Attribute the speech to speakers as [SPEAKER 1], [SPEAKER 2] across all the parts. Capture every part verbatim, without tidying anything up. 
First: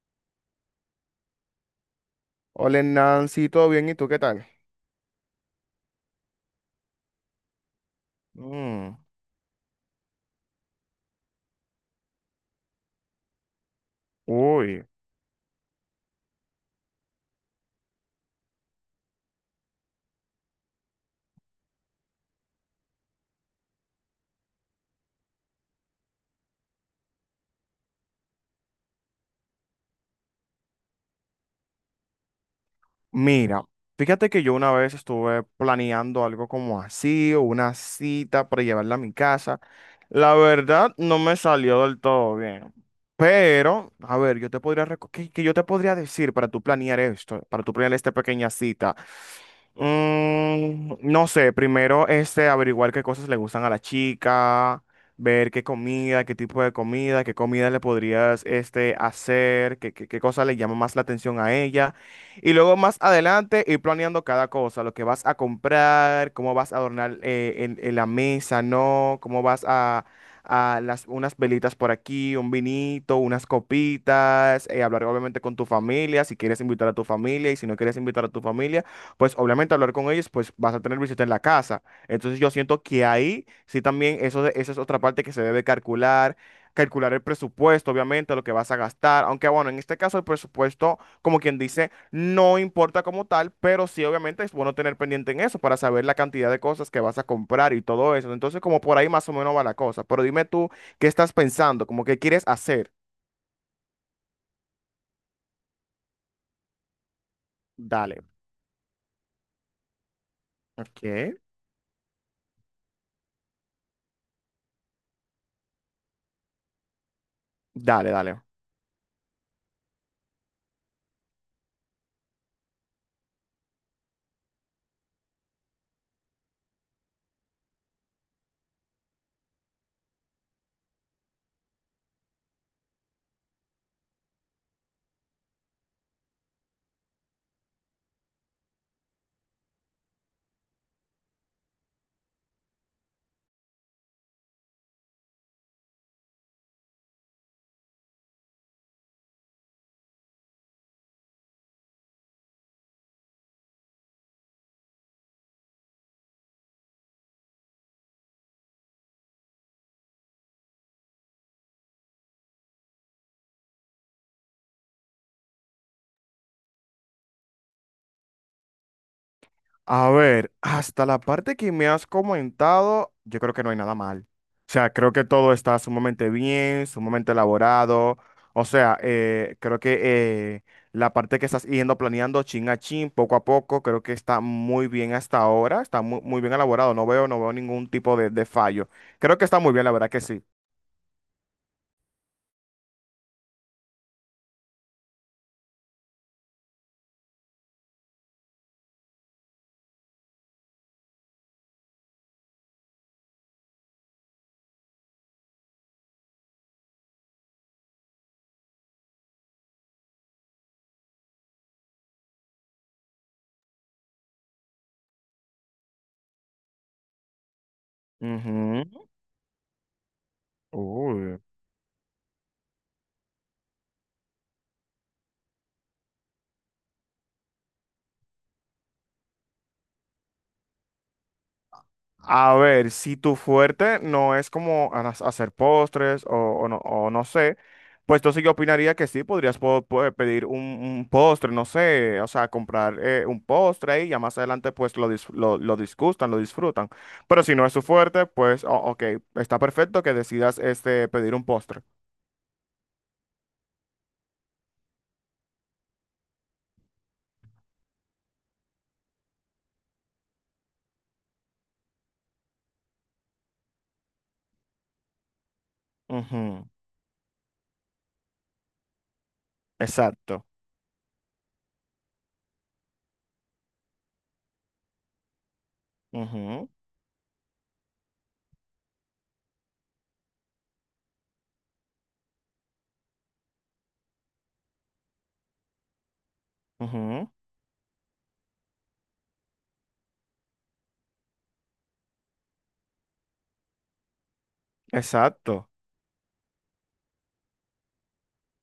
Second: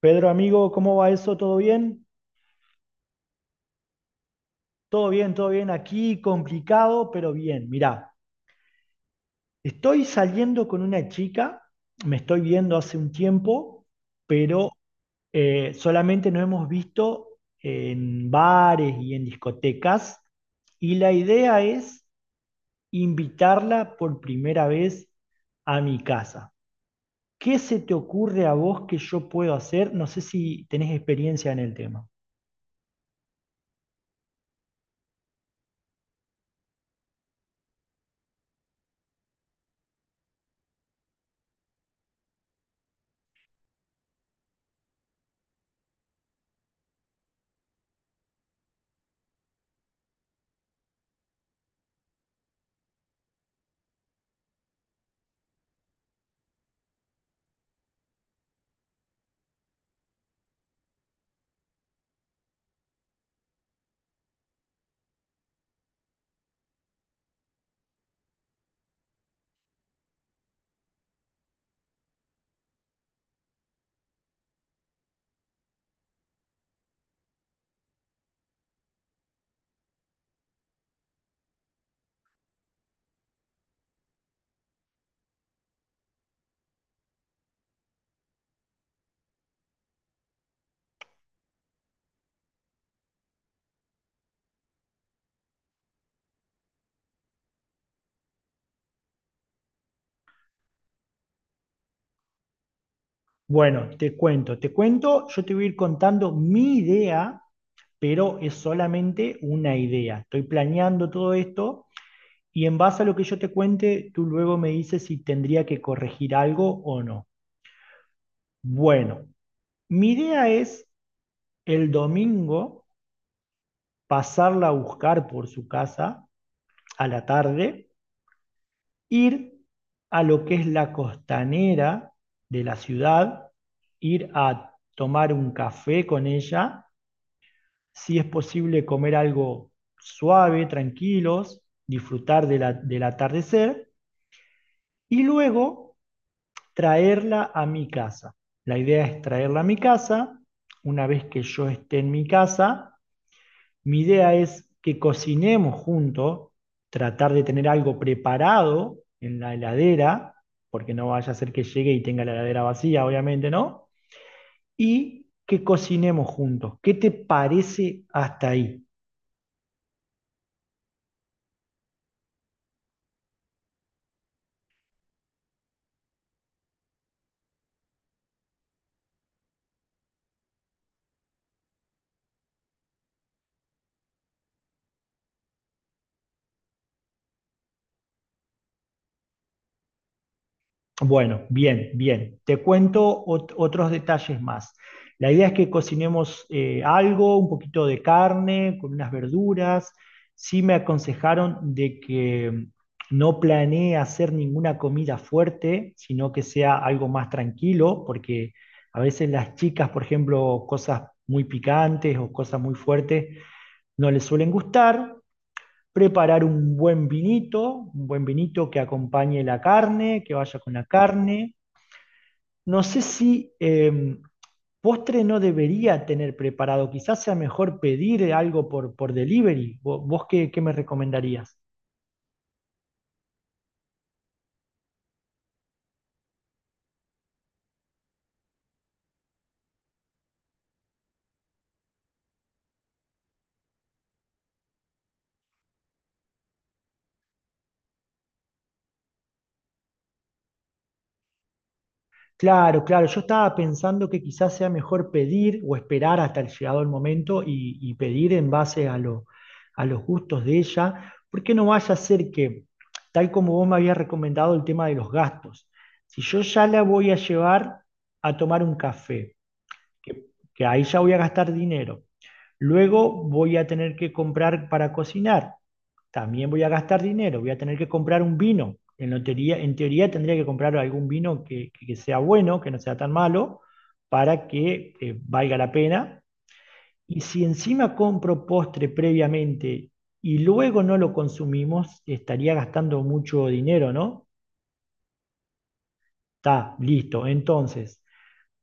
[SPEAKER 1] Pedro, amigo, ¿cómo va eso? ¿Todo bien?
[SPEAKER 2] Hola Nancy, ¿todo bien? ¿Y tú qué tal?
[SPEAKER 1] Todo bien, todo bien. Aquí complicado, pero bien. Mirá,
[SPEAKER 2] Mm,
[SPEAKER 1] estoy saliendo con una chica, me estoy viendo hace un tiempo, pero
[SPEAKER 2] uy,
[SPEAKER 1] eh, solamente nos hemos visto en bares y en discotecas. Y la idea es invitarla por primera vez a mi casa. ¿Qué se te ocurre a vos que yo puedo hacer? No sé si tenés experiencia en el tema.
[SPEAKER 2] mira, fíjate que yo una vez estuve planeando algo como así, o una cita para llevarla a mi casa. La verdad, no me salió del todo bien. Pero, a ver, yo te podría, reco- ¿qué, qué yo te podría decir para tú planear esto, para tú planear esta pequeña cita? Mm, no sé, primero este, averiguar qué cosas le gustan a la chica, ver qué comida, qué tipo de comida, qué comida le podrías este, hacer, qué, qué, qué cosa le llama más la atención a ella. Y luego más adelante ir planeando cada cosa, lo que vas a comprar, cómo vas a adornar eh, en, en la mesa, ¿no? Cómo vas a, a las, unas velitas por aquí, un vinito, unas copitas, eh, hablar obviamente con tu familia, si quieres invitar a tu familia y si no quieres invitar a tu familia, pues obviamente hablar con ellos, pues vas a tener visita en la casa. Entonces yo siento que ahí sí también eso, de- esa es otra parte que se debe calcular. Calcular el presupuesto, obviamente, lo que vas a gastar, aunque bueno, en este caso el presupuesto, como quien dice, no importa como tal, pero sí obviamente es bueno tener pendiente en eso para saber la cantidad de cosas que vas a comprar y todo eso. Entonces, como por ahí más o menos va la cosa. Pero dime tú, ¿qué estás pensando? ¿Como qué quieres hacer?
[SPEAKER 1] Bueno, te cuento, te cuento, yo te voy a ir contando mi idea,
[SPEAKER 2] Dale.
[SPEAKER 1] pero es solamente una idea. Estoy planeando todo
[SPEAKER 2] Ok.
[SPEAKER 1] esto y en base a lo que yo te cuente, tú luego me dices si tendría que corregir algo o no.
[SPEAKER 2] Dale, dale.
[SPEAKER 1] Bueno, mi idea es el domingo pasarla a buscar por su casa a la tarde, ir a lo que es la costanera de la ciudad, ir a tomar un café con ella, si es posible comer algo suave, tranquilos, disfrutar de la- del atardecer y luego traerla a mi casa. La idea es traerla a mi casa. Una vez que yo esté en mi casa, mi idea es que cocinemos juntos, tratar de tener algo preparado en la heladera, porque no vaya a ser que llegue y tenga la heladera vacía, obviamente, ¿no? Y que cocinemos juntos. ¿Qué te parece hasta ahí?
[SPEAKER 2] A ver, hasta la parte que me has comentado, yo creo que no hay nada mal. O sea, creo que todo está sumamente bien, sumamente elaborado. O sea, eh, creo que eh, la parte que estás yendo planeando chin a chin, poco a poco, creo que está muy bien hasta ahora, está mu- muy, bien elaborado. No veo, no veo ningún tipo de, de fallo. Creo que está muy bien, la verdad que sí.
[SPEAKER 1] Bueno, bien, bien. Te cuento ot- otros detalles más. La idea es que cocinemos eh, algo, un poquito de carne, con unas verduras. Sí me aconsejaron de que mm, no planee hacer ninguna comida fuerte, sino que sea algo más tranquilo, porque a veces las chicas, por ejemplo, cosas muy picantes o cosas muy fuertes no les suelen gustar. Preparar un buen vinito, un buen vinito que
[SPEAKER 2] Ujú.
[SPEAKER 1] acompañe la carne, que vaya con la
[SPEAKER 2] Uy.
[SPEAKER 1] carne. No sé si eh, postre no debería tener preparado, quizás sea mejor pedir algo por, por delivery. ¿Vo- ¿Vos, qué, qué me recomendarías?
[SPEAKER 2] A ver, si tu fuerte no es como a- hacer postres o, o no, o no sé, pues entonces yo opinaría que sí, podrías po- po- pedir un, un postre, no sé, o sea, comprar eh, un postre ahí, ya más adelante pues lo, dis- lo, lo disgustan, lo disfrutan. Pero si no es tu fuerte, pues o- ok, está perfecto que decidas este, pedir un postre.
[SPEAKER 1] Claro, claro, yo estaba pensando que quizás sea mejor pedir o esperar hasta el llegado el momento y, y pedir en base a, lo- a los gustos de ella, porque no vaya a ser que, tal como vos me habías recomendado el tema de los gastos, si yo ya
[SPEAKER 2] Ujú,
[SPEAKER 1] la voy a llevar a tomar un café, que
[SPEAKER 2] exacto.
[SPEAKER 1] que ahí ya voy a gastar dinero. Luego voy a tener que comprar para cocinar. También voy
[SPEAKER 2] Ujú,
[SPEAKER 1] a gastar dinero. Voy a tener que comprar un vino. En, lo teoría, en teoría tendría que comprar algún vino que, que sea bueno, que no sea tan malo, para que eh, valga la pena. Y
[SPEAKER 2] ujú,
[SPEAKER 1] si encima compro postre previamente y luego no lo consumimos, estaría gastando mucho dinero, ¿no?
[SPEAKER 2] exacto.
[SPEAKER 1] Está, listo. Entonces,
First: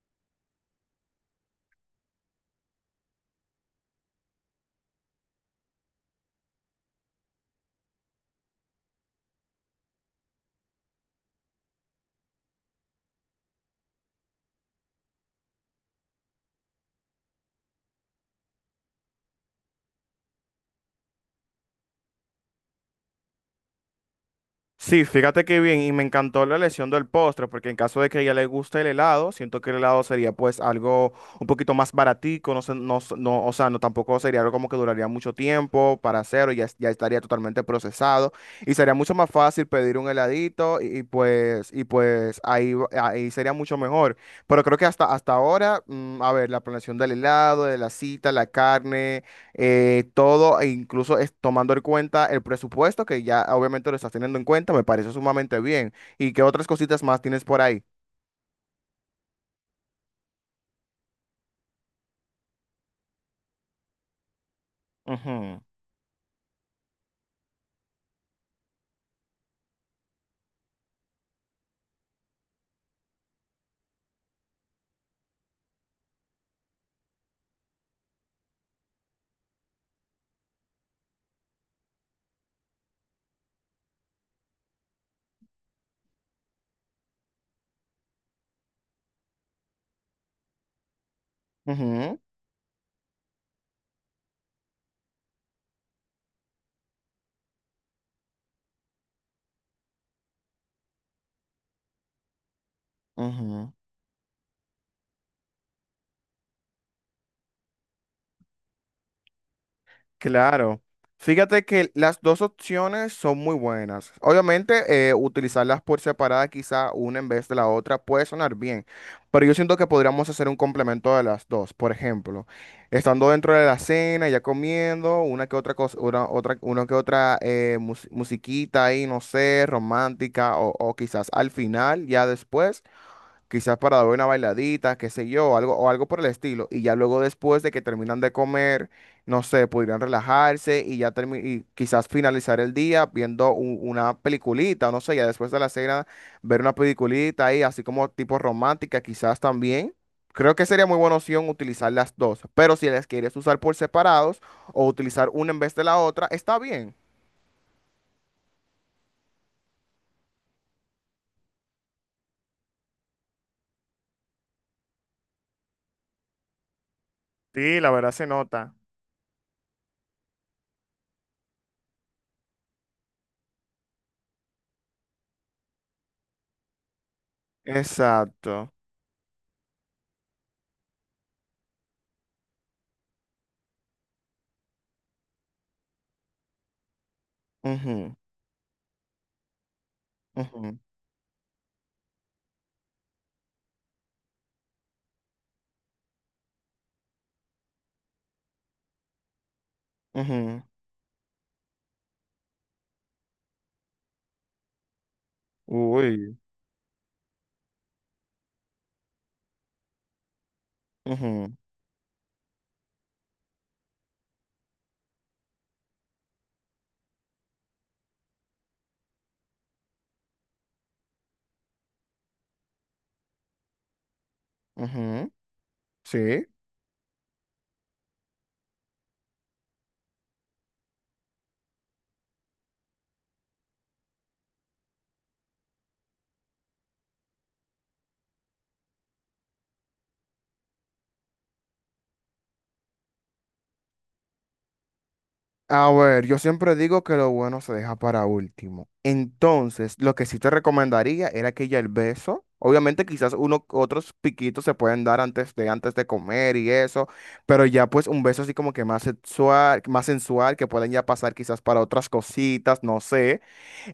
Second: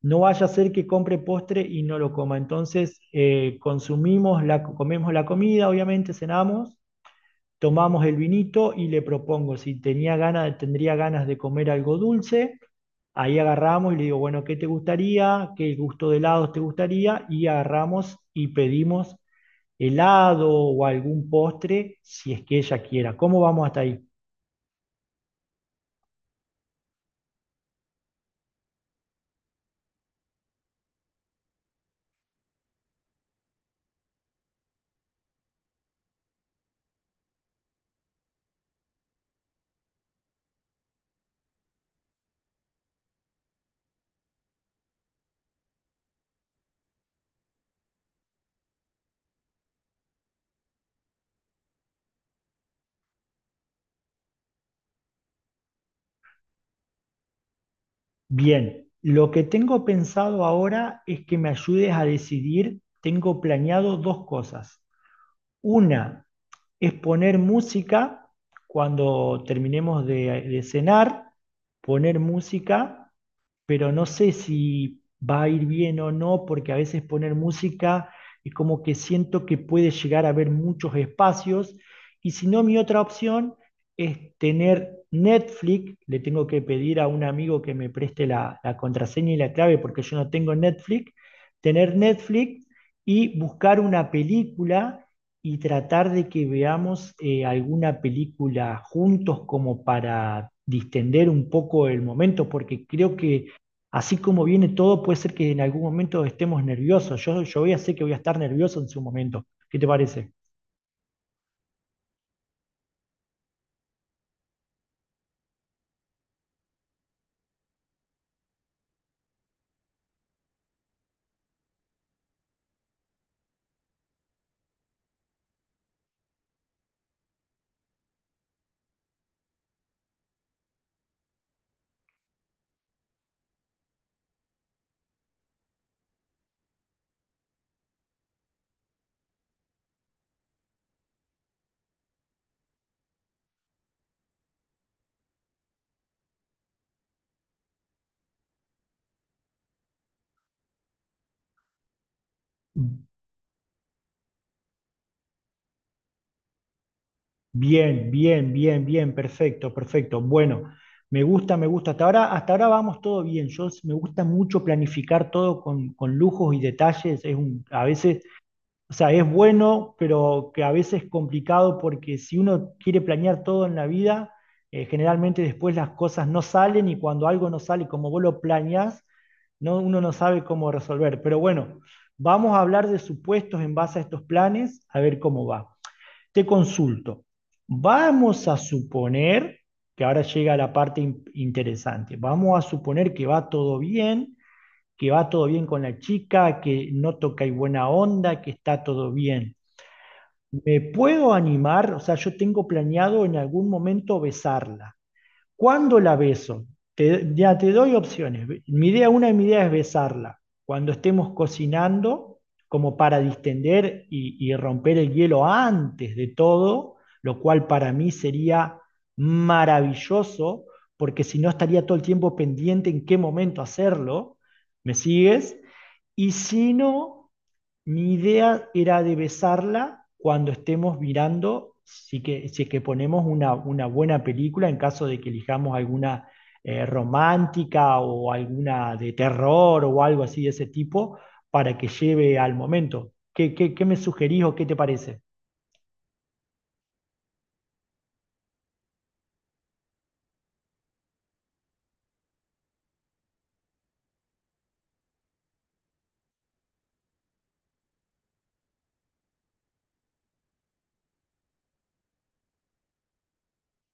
[SPEAKER 1] no vaya a ser que compre postre y no lo coma. Entonces, eh, consumimos la, comemos la comida, obviamente, cenamos, tomamos el vinito y le propongo si tenía ganas, tendría ganas de comer algo dulce. Ahí agarramos y le digo, bueno, ¿qué te gustaría? ¿Qué gusto de helados te gustaría? Y agarramos y pedimos helado o algún postre si es que ella quiera. ¿Cómo vamos hasta ahí?
[SPEAKER 2] Sí, fíjate qué bien, y me encantó la elección del postre, porque en caso de que a ella le guste el helado, siento que el helado sería pues algo un poquito más baratico, no sé, no, s- no, o sea, no tampoco sería algo como que duraría mucho tiempo para hacerlo, ya, es- ya estaría totalmente procesado, y sería mucho más fácil pedir un heladito, y, y, pues, y pues ahí, va- ahí sería mucho mejor. Pero creo que hasta, hasta ahora, mm, a ver, la planeación del helado, de la cita, la carne eh, todo, e incluso es tomando en cuenta el presupuesto, que ya obviamente lo estás teniendo en cuenta, me parece sumamente bien. ¿Y qué otras cositas más tienes por ahí?
[SPEAKER 1] Bien, lo que tengo pensado ahora es que me ayudes a decidir, tengo planeado dos cosas.
[SPEAKER 2] Ujú,
[SPEAKER 1] Una, es poner música cuando terminemos de, de cenar, poner música, pero no sé si va a ir bien o no, porque a veces poner música es como que siento que puede llegar a haber muchos espacios, y si no, mi otra opción es tener Netflix, le tengo que pedir a un amigo que me preste la, la contraseña y la clave porque yo no tengo Netflix, tener
[SPEAKER 2] ujú,
[SPEAKER 1] Netflix y buscar una película y tratar de que veamos eh, alguna película juntos como para distender un poco el momento, porque creo que
[SPEAKER 2] ujú.
[SPEAKER 1] así como viene todo, puede ser que en algún momento estemos nerviosos. Yo, yo voy a sé que voy a estar nervioso en su momento. ¿Qué te parece?
[SPEAKER 2] Claro. Fíjate que las dos opciones son muy buenas. Obviamente, eh, utilizarlas por separada, quizá una en vez de la otra, puede sonar bien, pero yo siento que podríamos hacer un complemento de las dos. Por ejemplo, estando dentro de la cena, ya comiendo, una que otra cosa, una, otra, una que otra eh, mus- musiquita ahí, no sé, romántica, o, o quizás al final, ya después quizás para dar una bailadita, qué sé yo, algo, o algo por el estilo. Y ya luego después de que terminan de comer, no sé, podrían relajarse y ya termi- y quizás finalizar el día viendo u- una peliculita, no sé, ya después de la cena, ver una peliculita ahí, así como tipo romántica, quizás también. Creo que sería muy buena opción utilizar las dos, pero si las quieres usar por separados o utilizar una en vez de la otra, está bien.
[SPEAKER 1] Bien, bien, bien, bien, perfecto, perfecto. Bueno, me gusta, me gusta. Hasta ahora, hasta ahora vamos todo bien. Yo s- me gusta mucho planificar todo con, con lujos y detalles. Es un,
[SPEAKER 2] Sí,
[SPEAKER 1] a
[SPEAKER 2] la verdad
[SPEAKER 1] veces.
[SPEAKER 2] se nota.
[SPEAKER 1] O sea, es bueno, pero que a veces es complicado porque si uno quiere planear todo en la vida, eh, generalmente después las cosas no salen y cuando algo no sale como vos lo
[SPEAKER 2] Exacto.
[SPEAKER 1] planeás, no, uno no sabe cómo resolver. Pero bueno, vamos a hablar de supuestos en base a estos planes, a ver cómo va. Te consulto.
[SPEAKER 2] Ujú,
[SPEAKER 1] Vamos a suponer, que ahora llega la
[SPEAKER 2] ujú,
[SPEAKER 1] parte in- interesante, vamos a suponer que va todo bien, que va todo bien con la chica, que no toca y buena onda, que está todo bien.
[SPEAKER 2] ujú.
[SPEAKER 1] ¿Me puedo animar? O sea, yo tengo planeado en algún momento besarla. ¿Cuándo la
[SPEAKER 2] Uy.
[SPEAKER 1] beso? Te- ya te doy opciones. Mi idea, una de mis ideas es besarla cuando estemos
[SPEAKER 2] Ujú.
[SPEAKER 1] cocinando, como para distender y, y romper el hielo antes de todo, lo cual para mí sería maravilloso, porque si no estaría todo el tiempo pendiente en qué momento hacerlo. ¿Me
[SPEAKER 2] Ujú,
[SPEAKER 1] sigues? Y
[SPEAKER 2] sí.
[SPEAKER 1] si no, mi idea era de besarla cuando estemos mirando, si que, si es que ponemos una, una buena película, en caso de que elijamos alguna eh, romántica o alguna de terror o algo así de ese tipo, para que lleve al momento. ¿Qué, qué, qué me sugerís o qué te parece?
[SPEAKER 2] A ver, yo siempre digo que lo bueno se deja para último. Entonces, lo que sí te recomendaría era que ya el beso, obviamente quizás uno, otros piquitos se pueden dar antes de, antes de comer y eso, pero ya pues un beso así como que más sexual, más sensual, que pueden ya pasar quizás para otras cositas, no sé.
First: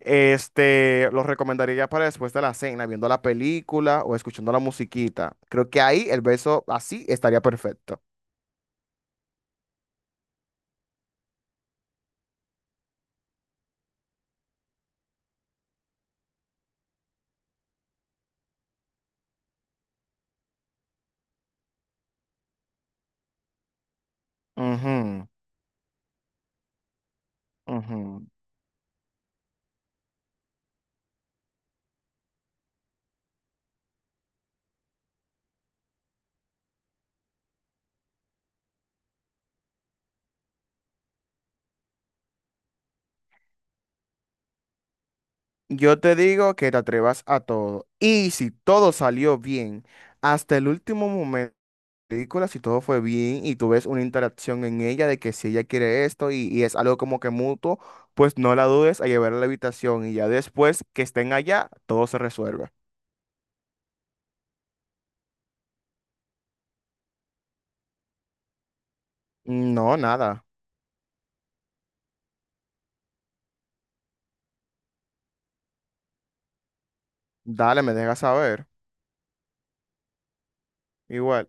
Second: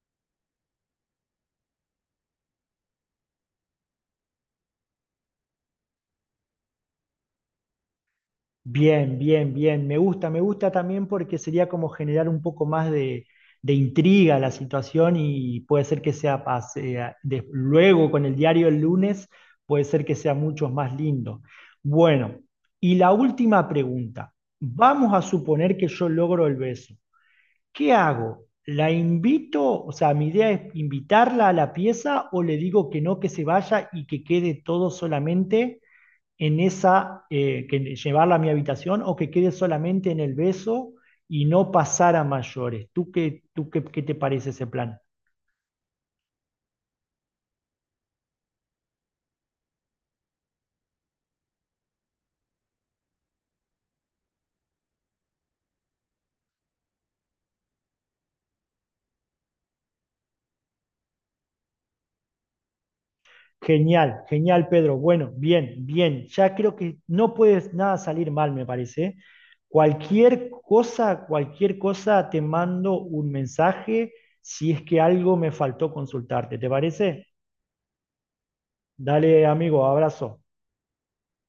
[SPEAKER 2] Este, lo recomendaría ya para después de la cena, viendo la película o escuchando la musiquita. Creo que ahí el beso así estaría perfecto.
[SPEAKER 1] Bien, bien, bien. Me gusta, me gusta también porque sería como generar un poco más de, de intriga a la situación y puede ser que sea, pas- eh, de- luego con el diario el lunes, puede ser que sea mucho más lindo. Bueno, y la última pregunta. Vamos a
[SPEAKER 2] Ujú,
[SPEAKER 1] suponer que yo logro el beso. ¿Qué
[SPEAKER 2] ujú.
[SPEAKER 1] hago? ¿La invito? O sea, mi idea es invitarla a la pieza o le digo que no, que se vaya y que quede todo solamente en esa, eh, que llevarla a mi habitación o que quede solamente en el beso y no pasar a mayores. ¿Tú qué, ¿tú qué, qué te parece ese plan?
[SPEAKER 2] Yo te digo que te atrevas a todo. Y si todo salió bien, hasta el último momento de la película, si todo fue bien y tú ves una interacción en ella de que si ella quiere esto y, y es algo como que mutuo, pues no la dudes a llevarla a la habitación y ya después que estén allá, todo se resuelve.
[SPEAKER 1] Genial, genial, Pedro. Bueno, bien, bien. Ya creo que no puedes nada salir mal, me parece.
[SPEAKER 2] No, nada.
[SPEAKER 1] Cualquier cosa, cualquier cosa, te mando un mensaje si es que algo me faltó consultarte. ¿Te parece?
[SPEAKER 2] Dale, me dejas saber.
[SPEAKER 1] Dale, amigo, abrazo.
[SPEAKER 2] Igual.